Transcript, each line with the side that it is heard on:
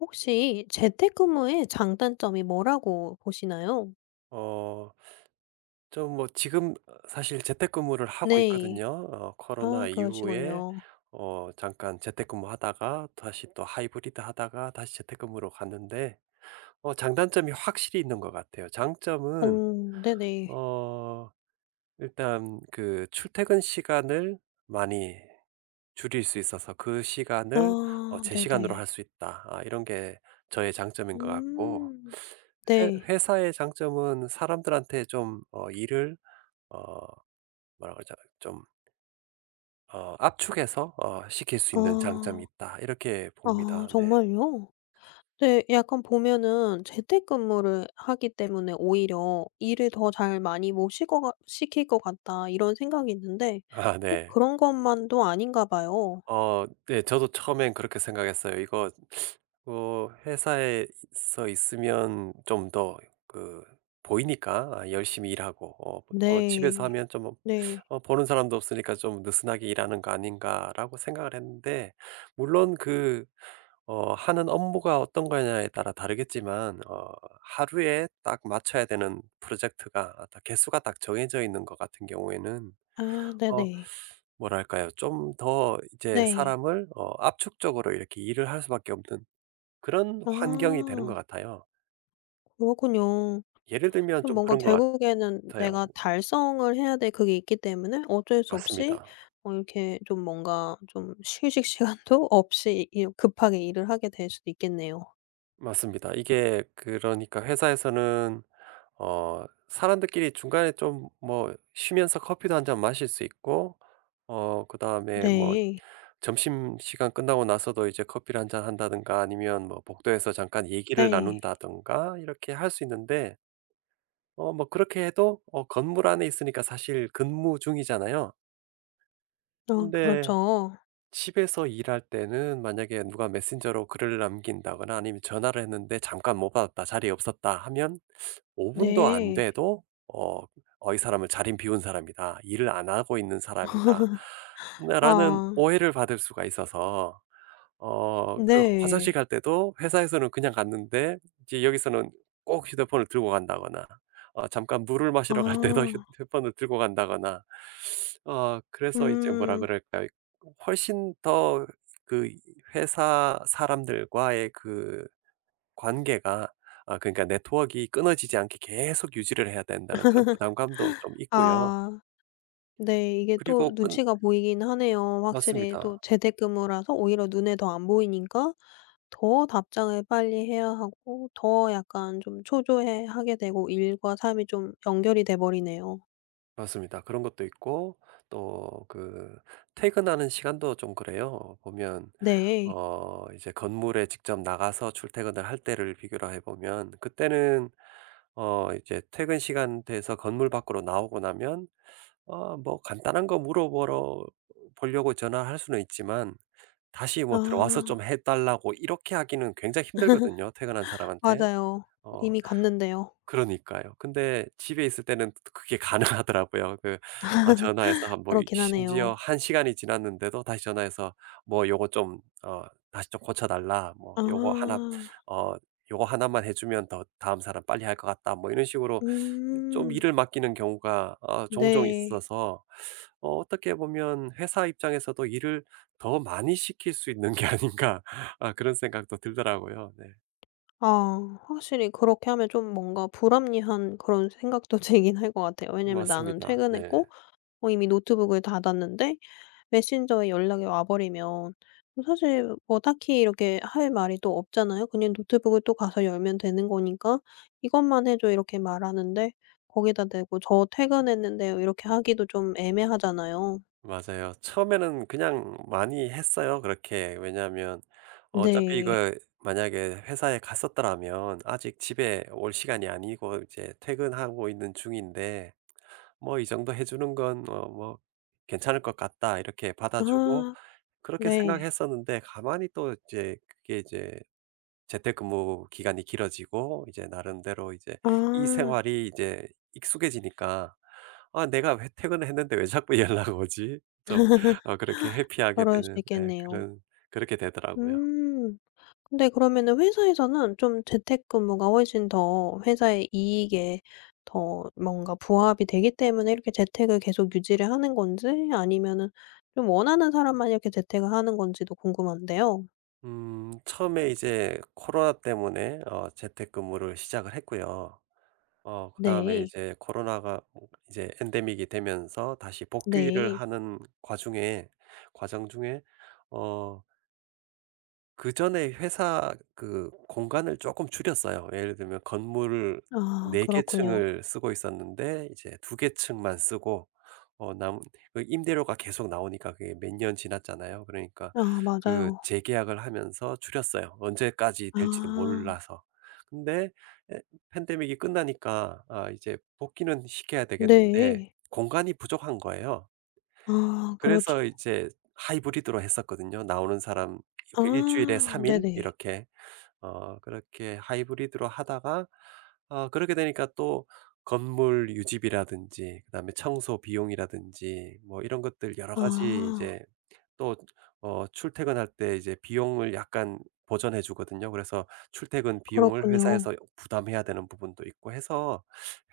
left: 혹시 재택근무의 장단점이 뭐라고 보시나요?
right: 어 좀 뭐 지금 사실 재택근무를 하고
left: 네.
right: 있거든요. 코로나
left: 아,
right: 이후에
left: 그러시군요.
right: 잠깐 재택근무하다가 다시 또 하이브리드 하다가 다시 재택근무로 갔는데 장단점이 확실히 있는 것 같아요.
left: 어,
right: 장점은
left: 네네.
right: 어 일단 그 출퇴근 시간을 많이 줄일 수 있어서 '그 시간을
left: 아,
right: 제 시간으로 할
left: 네네.
right: 수 있다.' 아 이런 게 저의 장점인 것 같고,
left: 음.
right: 회
left: 네.
right: 회사의 장점은 사람들한테 좀 일을 어 뭐라 그러죠? 좀 압축해서 시킬 수 있는 장점이
left: 아.
right: 있다. 이렇게
left: 아,
right: 봅니다. 네.
left: 정말요? 네, 약간 보면은 재택근무를 하기 때문에 오히려 '일을 더 잘 많이 못시고 시킬 것 같다.' 이런 생각이 있는데
right: 아
left: 꼭
right: 네.
left: 그런 것만도 아닌가 봐요.
right: 네, 저도 처음엔 그렇게 생각했어요. 이거 회사에서 있으면 좀 더 그 보이니까, 아 열심히 일하고 집에서
left: 네.
right: 하면 좀
left: 네.
right: '보는 사람도 없으니까 좀 느슨하게 일하는 거 아닌가.'라고 생각을 했는데, 물론 그 하는 업무가 어떤 거냐에 따라 다르겠지만, 하루에 딱 맞춰야 되는 프로젝트가 딱 개수가 딱 정해져 있는 것 같은 경우에는
left: 아,
right: 어
left: 네네.
right: 뭐랄까요? 좀 더 이제
left: 네.
right: 사람을 압축적으로 이렇게 일을 할 수밖에 없는 그런 환경이 되는 것
left: 아.
right: 같아요.
left: 그렇군요.
right: 예를 들면
left: 좀
right: 좀
left: 뭔가
right: 그런 것
left: 결국에는
right: 같아요.
left: 내가 달성을 해야 될 그게 있기 때문에 어쩔 수 없이
right: 맞습니다.
left: 어, 이렇게 좀 뭔가 좀 휴식 시간도 없이 이 급하게 일을 하게 될 수도 있겠네요.
right: 맞습니다. 이게 그러니까 회사에서는 사람들끼리 중간에 좀 뭐 쉬면서 커피도 한 잔 마실 수 있고, 그다음에 뭐
left: 네.
right: 점심시간 끝나고 나서도 이제 커피를 한 잔 한다든가 아니면 뭐 복도에서 잠깐 얘기를
left: 네.
right: 나눈다든가 이렇게 할 수 있는데, 뭐 그렇게 해도 건물 안에 있으니까 사실 근무 중이잖아요.
left: 아,
right: 근데
left: 그렇죠.
right: 집에서 일할 때는, 만약에 누가 메신저로 글을 남긴다거나 아니면 전화를 했는데 "잠깐 못 받았다. 자리에 없었다." 하면 5 분도 안
left: 네.
right: 돼도 어 이 사람을 자린 비운 사람이다. 일을 안 하고 있는 사람이다.' 네, 라는
left: 아.
right: 오해를 받을 수가 있어서, 그 화장실
left: 네.
right: 갈 때도 회사에서는 그냥 갔는데, 이제 여기서는 꼭 휴대폰을 들고 간다거나, 잠깐 물을 마시러 갈 때도
left: 아.
right: 휴대폰을 들고 간다거나, 그래서 이제 뭐라
left: 음.
right: 그럴까요? 훨씬 더 그 회사 사람들과의 그 관계가, 아 그러니까 네트워크가 끊어지지 않게 계속 유지를 해야 된다는 그런 부담감도 좀 있고요.
left: 아. 네. 이게 또
right: 그리고 끈
left: 눈치가 보이긴 하네요. 확실히 또
right: 맞습니다.
left: 재택근무라서 오히려 눈에 더 안 보이니까 더 답장을 빨리 해야 하고 더 약간 좀 초조해 하게 되고 일과 삶이 좀 연결이 돼 버리네요.
right: 맞습니다. 그런 것도 있고 또 그 퇴근하는 시간도 좀 그래요. 보면
left: 네.
right: 이제 건물에 직접 나가서 출퇴근을 할 때를 비교를 해 보면, 그때는 이제 퇴근 시간 돼서 건물 밖으로 나오고 나면 뭐 간단한 거 물어보러 보려고 전화할 수는 있지만, 다시 뭐 들어와서
left: 아,
right: 좀 해 달라고 이렇게 하기는 굉장히 힘들거든요, 퇴근한 사람한테.
left: 맞아요.
right: 어
left: 이미 갔는데요.
right: 그러니까요. 근데 집에 있을 때는 그게 가능하더라고요. 그 아 전화해서 한 뭐 이
left: 그렇긴
right: 심지어
left: 하네요.
right: 한 시간이 지났는데도 다시 전화해서 뭐 "요거 좀 다시 좀 고쳐 달라." 뭐 "요거 하나
left: 아.
right: 어 요거 나만 해 주면 더 다음 사람 빨리 할 것 같다." 뭐 이런 식으로 좀
left: 음.
right: 일을 맡기는 경우가 종종
left: 네.
right: 있어서, 어떻게 보면 '회사 입장에서도 일을 더 많이 시킬 수 있는 게 아닌가.' 아 그런 생각도 들더라고요. 네.
left: 아, 확실히 그렇게 하면 좀 뭔가 불합리한 그런 생각도 들긴 할 것 같아요. 왜냐면 '나는
right: 맞습니다. 네.
left: 퇴근했고 어 이미 노트북을 닫았는데 메신저에 연락이 와 버리면 뭐 사실 뭐 딱히 이렇게 할 말이 또 없잖아요. 그냥 노트북을 또 가서 열면 되는 거니까 "이것만 해 줘." 이렇게 말하는데 거기다 대고 "저 퇴근했는데요." 이렇게 하기도 좀 애매하잖아요.'
right: 맞아요. 처음에는 그냥 많이 했어요, 그렇게. 왜냐하면 어차피
left: 네.
right: 이거, 만약에 회사에 갔었더라면 아직 집에 올 시간이 아니고 이제 퇴근하고 있는 중인데 뭐 이 정도 해주는 건 뭐 괜찮을 것 같다 이렇게 받아주고
left: 아,
right: 그렇게
left: 네.
right: 생각했었는데, 가만히 또 이제 그게 이제 재택근무 기간이 길어지고 이제 나름대로 이제
left: 아,
right: 이 생활이 이제 익숙해지니까, '아 내가 왜 퇴근을 했는데 왜 자꾸 연락 오지?' 좀 그렇게 회피하게
left: 그럴 수
right: 되는, 예
left: 있겠네요.
right: 그런, 그렇게 되더라고요.
left: 음. 근데 그러면은 회사에서는 좀 재택근무가 훨씬 더 회사의 이익에 더 뭔가 부합이 되기 때문에 이렇게 재택을 계속 유지를 하는 건지 아니면은 좀 원하는 사람만 이렇게 재택을 하는 건지도 궁금한데요.
right: 음, 처음에 이제 코로나 때문에 재택근무를 시작을 했고요. 그다음에
left: 네.
right: 이제 코로나가 뭐 이제 엔데믹이 되면서 다시 복귀를
left: 네.
right: 하는 과중에 과정 중에, 어 그전에 회사 그 공간을 조금 줄였어요. 예를 들면 건물을
left: 아,
right: 4 개
left: 그렇군요.
right: 층을 쓰고 있었는데 이제 2개 층만 쓰고 어 남 그 임대료가 계속 나오니까 그게 몇 년 지났잖아요. 그러니까
left: 아,
right: 그
left: 맞아요.
right: 재계약을 하면서 줄였어요. 언제까지 될지도
left: 아,
right: 몰라서. 근데 에, 팬데믹이 끝나니까 아 이제 복귀는 시켜야 되겠는데
left: 네.
right: 공간이 부족한 거예요.
left: 아, 그렇죠.
right: 그래서 이제 하이브리드로 했었거든요. 나오는 사람 이렇게 주일에
left: 아,
right: 3일
left: 네네.
right: 이렇게. 그렇게 하이브리드로 하다가 그렇게 되니까 또 건물 유지비라든지 그다음에 청소 비용이라든지 뭐 이런 것들 여러 가지
left: 아,
right: 이제 또 출퇴근할 때 이제 비용을 약간 보전해 주거든요. 그래서 출퇴근 비용을
left: 그렇군요.
right: 회사에서 부담해야 되는 부분도 있고 해서,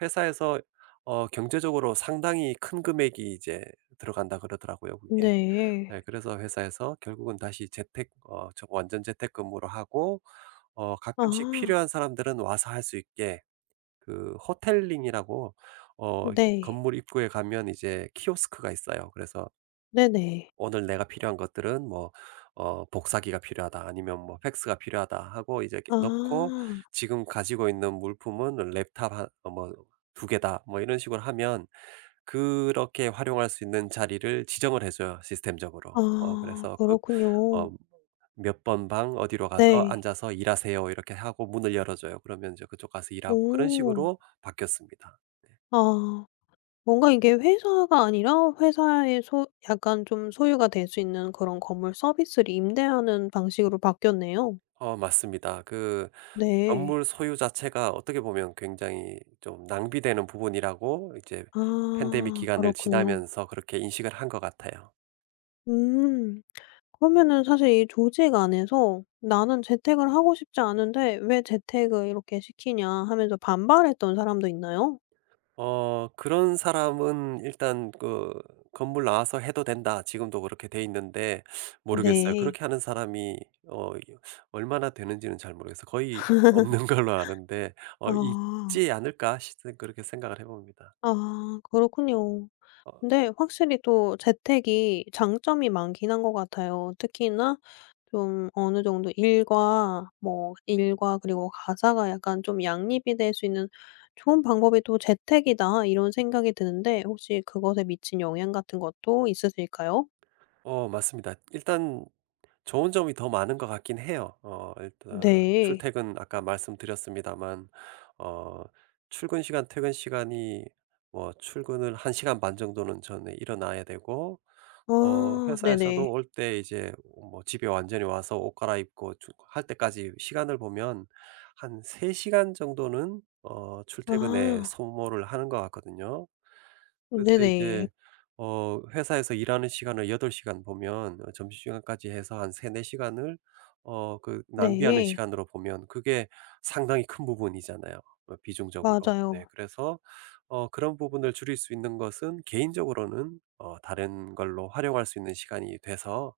right: 회사에서 경제적으로 상당히 큰 금액이 이제 들어간다 그러더라고요 그게.
left: 네.
right: 네, 그래서 회사에서 결국은 다시 재택 완전 재택근무로 하고, 가끔씩
left: 아,
right: 필요한 사람들은 와서 할 수 있게, 그 호텔링이라고, 어
left: 네.
right: 건물 입구에 가면 이제 키오스크가 있어요. 그래서
left: 네네.
right: "오늘 내가 필요한 것들은 뭐 복사기가 필요하다." 아니면 뭐 "팩스가 필요하다." 하고 이제 이렇게
left: 아.
right: 넣고, "지금 가지고 있는 물품은 랩탑 한 뭐두 개다." 뭐 이런 식으로 하면, 그렇게 활용할 수 있는 자리를 지정을 해 줘요, 시스템적으로.
left: 아,
right: 그래서 그 어
left: 그렇군요.
right: 몇 번 방 어디로 가서
left: 네.
right: 앉아서 일하세요 이렇게 하고 문을 열어 줘요. 그러면 이제 그쪽 가서 일하고, 그런
left: 오.
right: 식으로 바뀌었습니다.
left: 아, 뭔가 이게 회사가 아니라 회사의 소 약간 좀 소유가 될 수 있는 그런 건물 서비스를 임대하는 방식으로 바뀌었네요.
right: 맞습니다. 그
left: 네.
right: 건물 소유 자체가 어떻게 보면 굉장히 좀 낭비되는 부분이라고, 이제 팬데믹
left: 아,
right: 기간을
left: 그렇군요.
right: 지나면서 그렇게 인식을 한 것 같아요.
left: 음. 그러면은 사실 이 조직 안에서 '나는 재택을 하고 싶지 않은데 왜 재택을 이렇게 시키냐.' 하면서 반발했던 사람도 있나요?
right: 그런 사람은 일단 그 "건물 나와서 해도 된다." 지금도 그렇게 돼 있는데, 모르겠어요.
left: 네.
right: 그렇게 하는 사람이 어 이 얼마나 되는지는 잘 모르겠어요. 거의 없는 걸로 아는데,
left: 아.
right: '있지 않을까?' 싶은, 그렇게 생각을 해 봅니다.
left: 아, 그렇군요.
right: 어
left: 근데 확실히 또 재택이 장점이 많긴 한 것 같아요. 특히나 좀 어느 정도 일과 뭐 일과 그리고 가사가 약간 좀 양립이 될 수 있는 '좋은 방법이 또 재택이다.' 이런 생각이 드는데 혹시 그것에 미친 영향 같은 것도 있으실까요?
right: 맞습니다. 일단 좋은 점이 더 많은 것 같긴 해요. 일단
left: 네.
right: 출퇴근 아까 말씀드렸습니다만, 어 출근 시간 퇴근 시간이, 뭐 출근을 한 시간 반 정도는 전에 일어나야 되고,
left: 아, 네네.
right: 회사에서도 올 때 이제 뭐 집에 완전히 와서 옷 갈아입고 주 할 때까지 시간을 보면 한 3 시간 정도는 출퇴근에
left: 아,
right: 소모를 하는 것 같거든요. 글쎄
left: 네네.
right: 이제 회사에서 일하는 시간을 8 시간 보면, 점심시간까지 해서 한 3~4 시간을 그 낭비하는
left: 네.
right: 시간으로 보면 그게 상당히 큰 부분이잖아요, 비중적으로. 네
left: 맞아요.
right: 그래서 그런 부분을 줄일 수 있는 것은 개인적으로는 다른 걸로 활용할 수 있는 시간이 돼서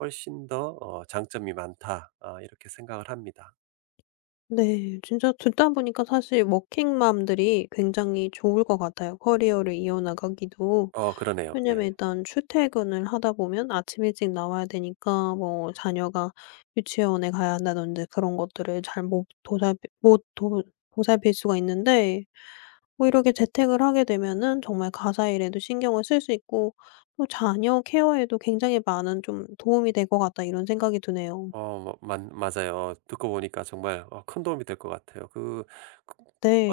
right: 훨씬 더 '장점이 많다.' 아 이렇게 생각을 합니다.
left: 네. 진짜 듣다 보니까 사실 워킹맘들이 굉장히 좋을 것 같아요, 커리어를 이어나가기도.
right: 그러네요. 네.
left: 왜냐면 일단 출퇴근을 하다 보면 아침 일찍 나와야 되니까 뭐 자녀가 유치원에 가야 한다든지 그런 것들을 잘 못 도살 못 도 보살필 수가 있는데 뭐 이렇게 재택을 하게 되면은 정말 가사 일에도 신경을 쓸 수 있고 또 자녀 케어에도 굉장히 많은 좀 '도움이 될 것 같다.' 이런 생각이 드네요.
right: 어 맞 맞아요. 듣고 보니까 정말 큰 도움이 될 것 같아요. 그 그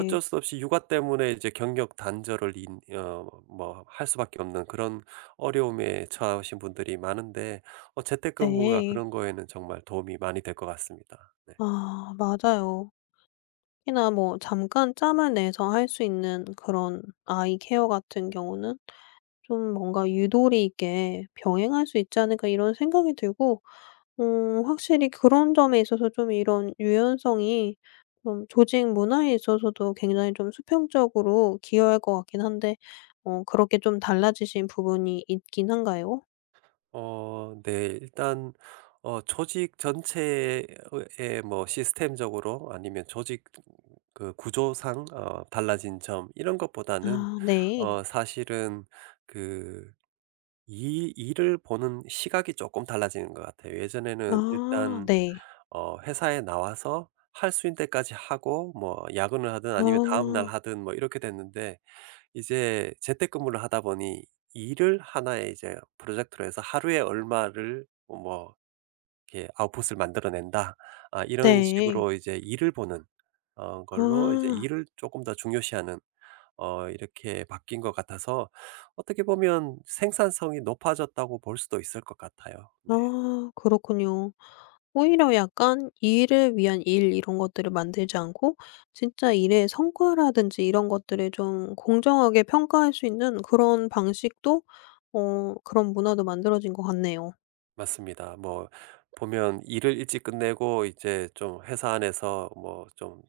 right: 어쩔 수 없이 육아 때문에 이제 경력 단절을 인 어 뭐 할 수밖에 없는 그런 어려움에 처하신 분들이 많은데, 재택근무가
left: 네.
right: 그런 거에는 정말 도움이 많이 될 것 같습니다. 네.
left: 아, 맞아요. 특히나 뭐 잠깐 짬을 내서 할 수 있는 그런 아이 케어 같은 경우는 좀 뭔가 유도리 있게 병행할 수 있지 않을까 이런 생각이 들고 음, 확실히 그런 점에 있어서 좀 이런 유연성이 좀 조직 문화에 있어서도 굉장히 좀 수평적으로 기여할 것 같긴 한데 어, 그렇게 좀 달라지신 부분이 있긴 한가요?
right: 네. 일단 조직 전체에 의 뭐 시스템적으로 아니면 조직 그 구조상 달라진 점 이런 것보다는,
left: 아, 네.
right: 사실은 그 이 일을 보는 시각이 조금 달라지는 것 같아요. 예전에는
left: 아,
right: 일단
left: 네.
right: 회사에 나와서 할 수 있는 데까지 하고 뭐 야근을 하든 아니면 다음날
left: 아,
right: 하든 뭐 이렇게 됐는데, 이제 재택근무를 하다 보니 일을 하나의 이제 프로젝트로 해서 '하루에 얼마를 뭐 이렇게 아웃풋을 만들어낸다.' 아 이런
left: 네.
right: 식으로 이제 일을 보는 걸로 이제
left: 아.
right: 일을 조금 더 중요시하는 이렇게 바뀐 것 같아서 어떻게 보면 생산성이 높아졌다고 볼 수도 있을 것 같아요. 네.
left: 아, 그렇군요. 오히려 약간 일을 위한 일 이런 것들을 만들지 않고 진짜 일의 성과라든지 이런 것들을 좀 공정하게 평가할 수 있는 그런 방식도 어 그런 문화도 만들어진 것 같네요.
right: 맞습니다. 뭐 보면 일을 일찍 끝내고 이제 좀 회사 안에서 뭐 좀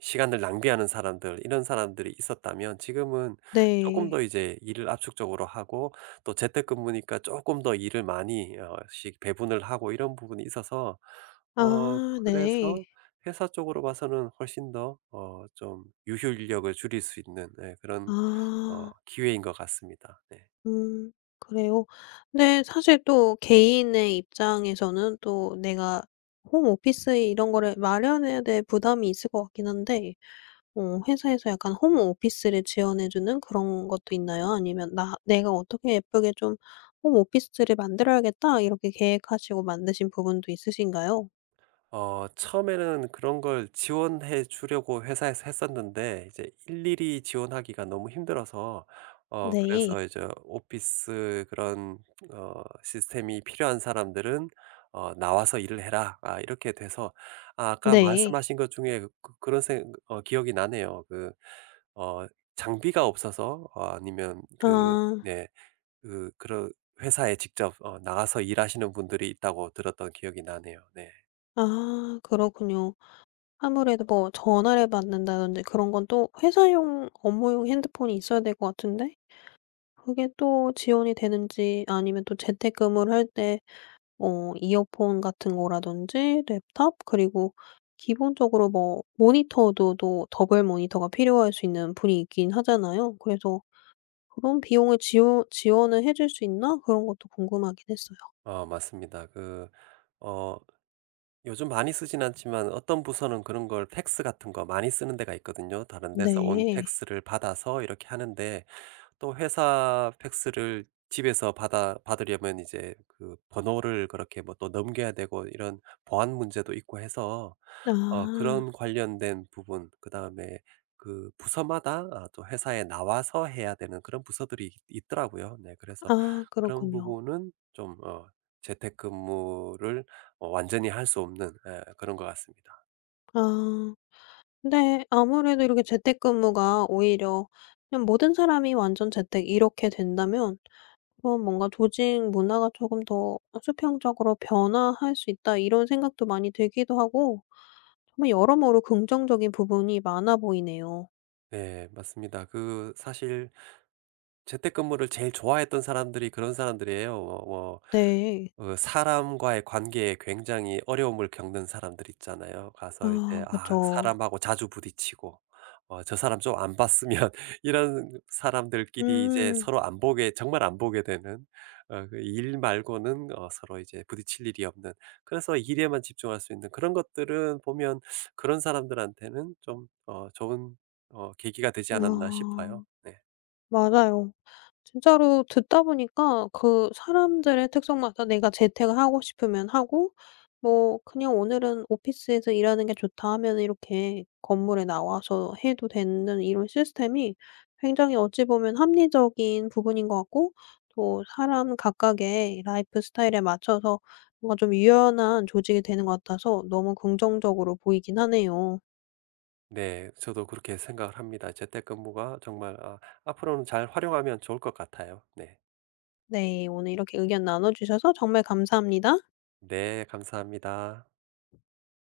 right: 시간을 낭비하는 사람들, 이런 사람들이 있었다면 지금은 조금
left: 네.
right: 더 이제 일을 압축적으로 하고, 또 재택근무니까 조금 더 일을 많이 어씩 배분을 하고 이런 부분이 있어서,
left: 아, 네.
right: 그래서 회사 쪽으로 봐서는 훨씬 더 좀 유효 인력을 줄일 수 있는, 예 그런
left: 아.
right: 기회인 것 같습니다. 네.
left: 음, 그래요? 근데 사실 또 개인의 입장에서는 또 내가 홈오피스 이런 거를 마련해야 될 부담이 있을 것 같긴 한데 어, 회사에서 약간 홈 오피스를 지원해 주는 그런 것도 있나요? 아니면 '나 내가 어떻게 예쁘게 좀 홈 오피스를 만들어야겠다.' 이렇게 계획하시고 만드신 부분도 있으신가요?
right: 처음에는 그런 걸 지원해 주려고 회사에서 했었는데 이제 일일이 지원하기가 너무 힘들어서,
left: 네.
right: 그래서 이제 오피스 그런 시스템이 필요한 사람들은 "나와서 일을 해라." 아 이렇게 돼서, 아 아까
left: 네.
right: 말씀하신 것 중에 그 그런 생 어 기억이 나네요. 그 어 장비가 없어서 아니면 그
left: 아.
right: 네 그 그런 회사에 직접 나가서 일하시는 분들이 있다고 들었던 기억이 나네요. 네.
left: 아, 그렇군요. 아무래도 뭐 전화를 받는다든지 그런 건 또 회사용 업무용 핸드폰이 있어야 될 것 같은데 그게 또 지원이 되는지 아니면 또 재택근무를 할때 어 이어폰 같은 거라든지 랩탑 그리고 기본적으로 뭐 모니터도 또 더블 모니터가 필요할 수 있는 분이 있긴 하잖아요. 그래서 그런 비용을 지원을 해줄 수 있나 그런 것도 궁금하긴 했어요.
right: 맞습니다. 그 어 요즘 많이 쓰진 않지만, 어떤 부서는 그런 걸 팩스 같은 거 많이 쓰는 데가 있거든요. 다른 데서 온
left: 네.
right: 팩스를 받아서 이렇게 하는데 또 회사 팩스를 집에서 받아 받으려면 이제 그 번호를 그렇게 뭐 또 넘겨야 되고 이런 보안 문제도 있고 해서,
left: 아.
right: 그런 관련된 부분, 그다음에 그 부서마다 아 또 회사에 나와서 해야 되는 그런 부서들이 있 있더라고요. 네 그래서
left: 아,
right: 그런
left: 그렇군요.
right: 부분은 좀 재택근무를 완전히 할 수 없는, 예 그런 것 같습니다.
left: 아, 근데 아무래도 이렇게 재택근무가 오히려 그냥 모든 사람이 완전 재택 이렇게 된다면 그럼 뭔가 '조직 문화가 조금 더 어 수평적으로 변화할 수 있다.' 이런 생각도 많이 들기도 하고 정말 여러모로 긍정적인 부분이 많아 보이네요.
right: 네 맞습니다. 그 사실 재택근무를 제일 좋아했던 사람들이 그런 사람들이에요. 뭐
left: 네.
right: 그 사람과의 관계에 굉장히 어려움을 겪는 사람들 있잖아요. 가서 이제
left: 아,
right: 아
left: 그쵸.
right: 사람하고 자주 부딪히고 '저 사람 좀 안 봤으면.' 이런 사람들끼리 이제
left: 음.
right: 서로 안 보게, 정말 안 보게 되는, 그일 말고는 서로 이제 부딪힐 일이 없는, 그래서 일에만 집중할 수 있는, 그런 것들은 보면 그런 사람들한테는 좀 좋은 계기가 되지 않았나
left: 아,
right: 싶어요. 네.
left: 맞아요. 진짜로 듣다 보니까 그 사람들의 특성마다 내가 재택을 하고 싶으면 하고 뭐 그냥 오늘은 '오피스에서 일하는 게 좋다.' 하면 이렇게 건물에 나와서 해도 되는 이런 시스템이 굉장히 어찌 보면 합리적인 부분인 것 같고 또 사람 각각의 라이프 스타일에 맞춰서 뭔가 좀 유연한 조직이 되는 것 같아서 너무 긍정적으로 보이긴 하네요.
right: 네. 저도 그렇게 생각을 합니다. 재택근무가 정말 아 앞으로는 잘 활용하면 좋을 것 같아요. 네.
left: 네. 오늘 이렇게 의견 나눠 주셔서 정말 감사합니다.
right: 네. 감사합니다.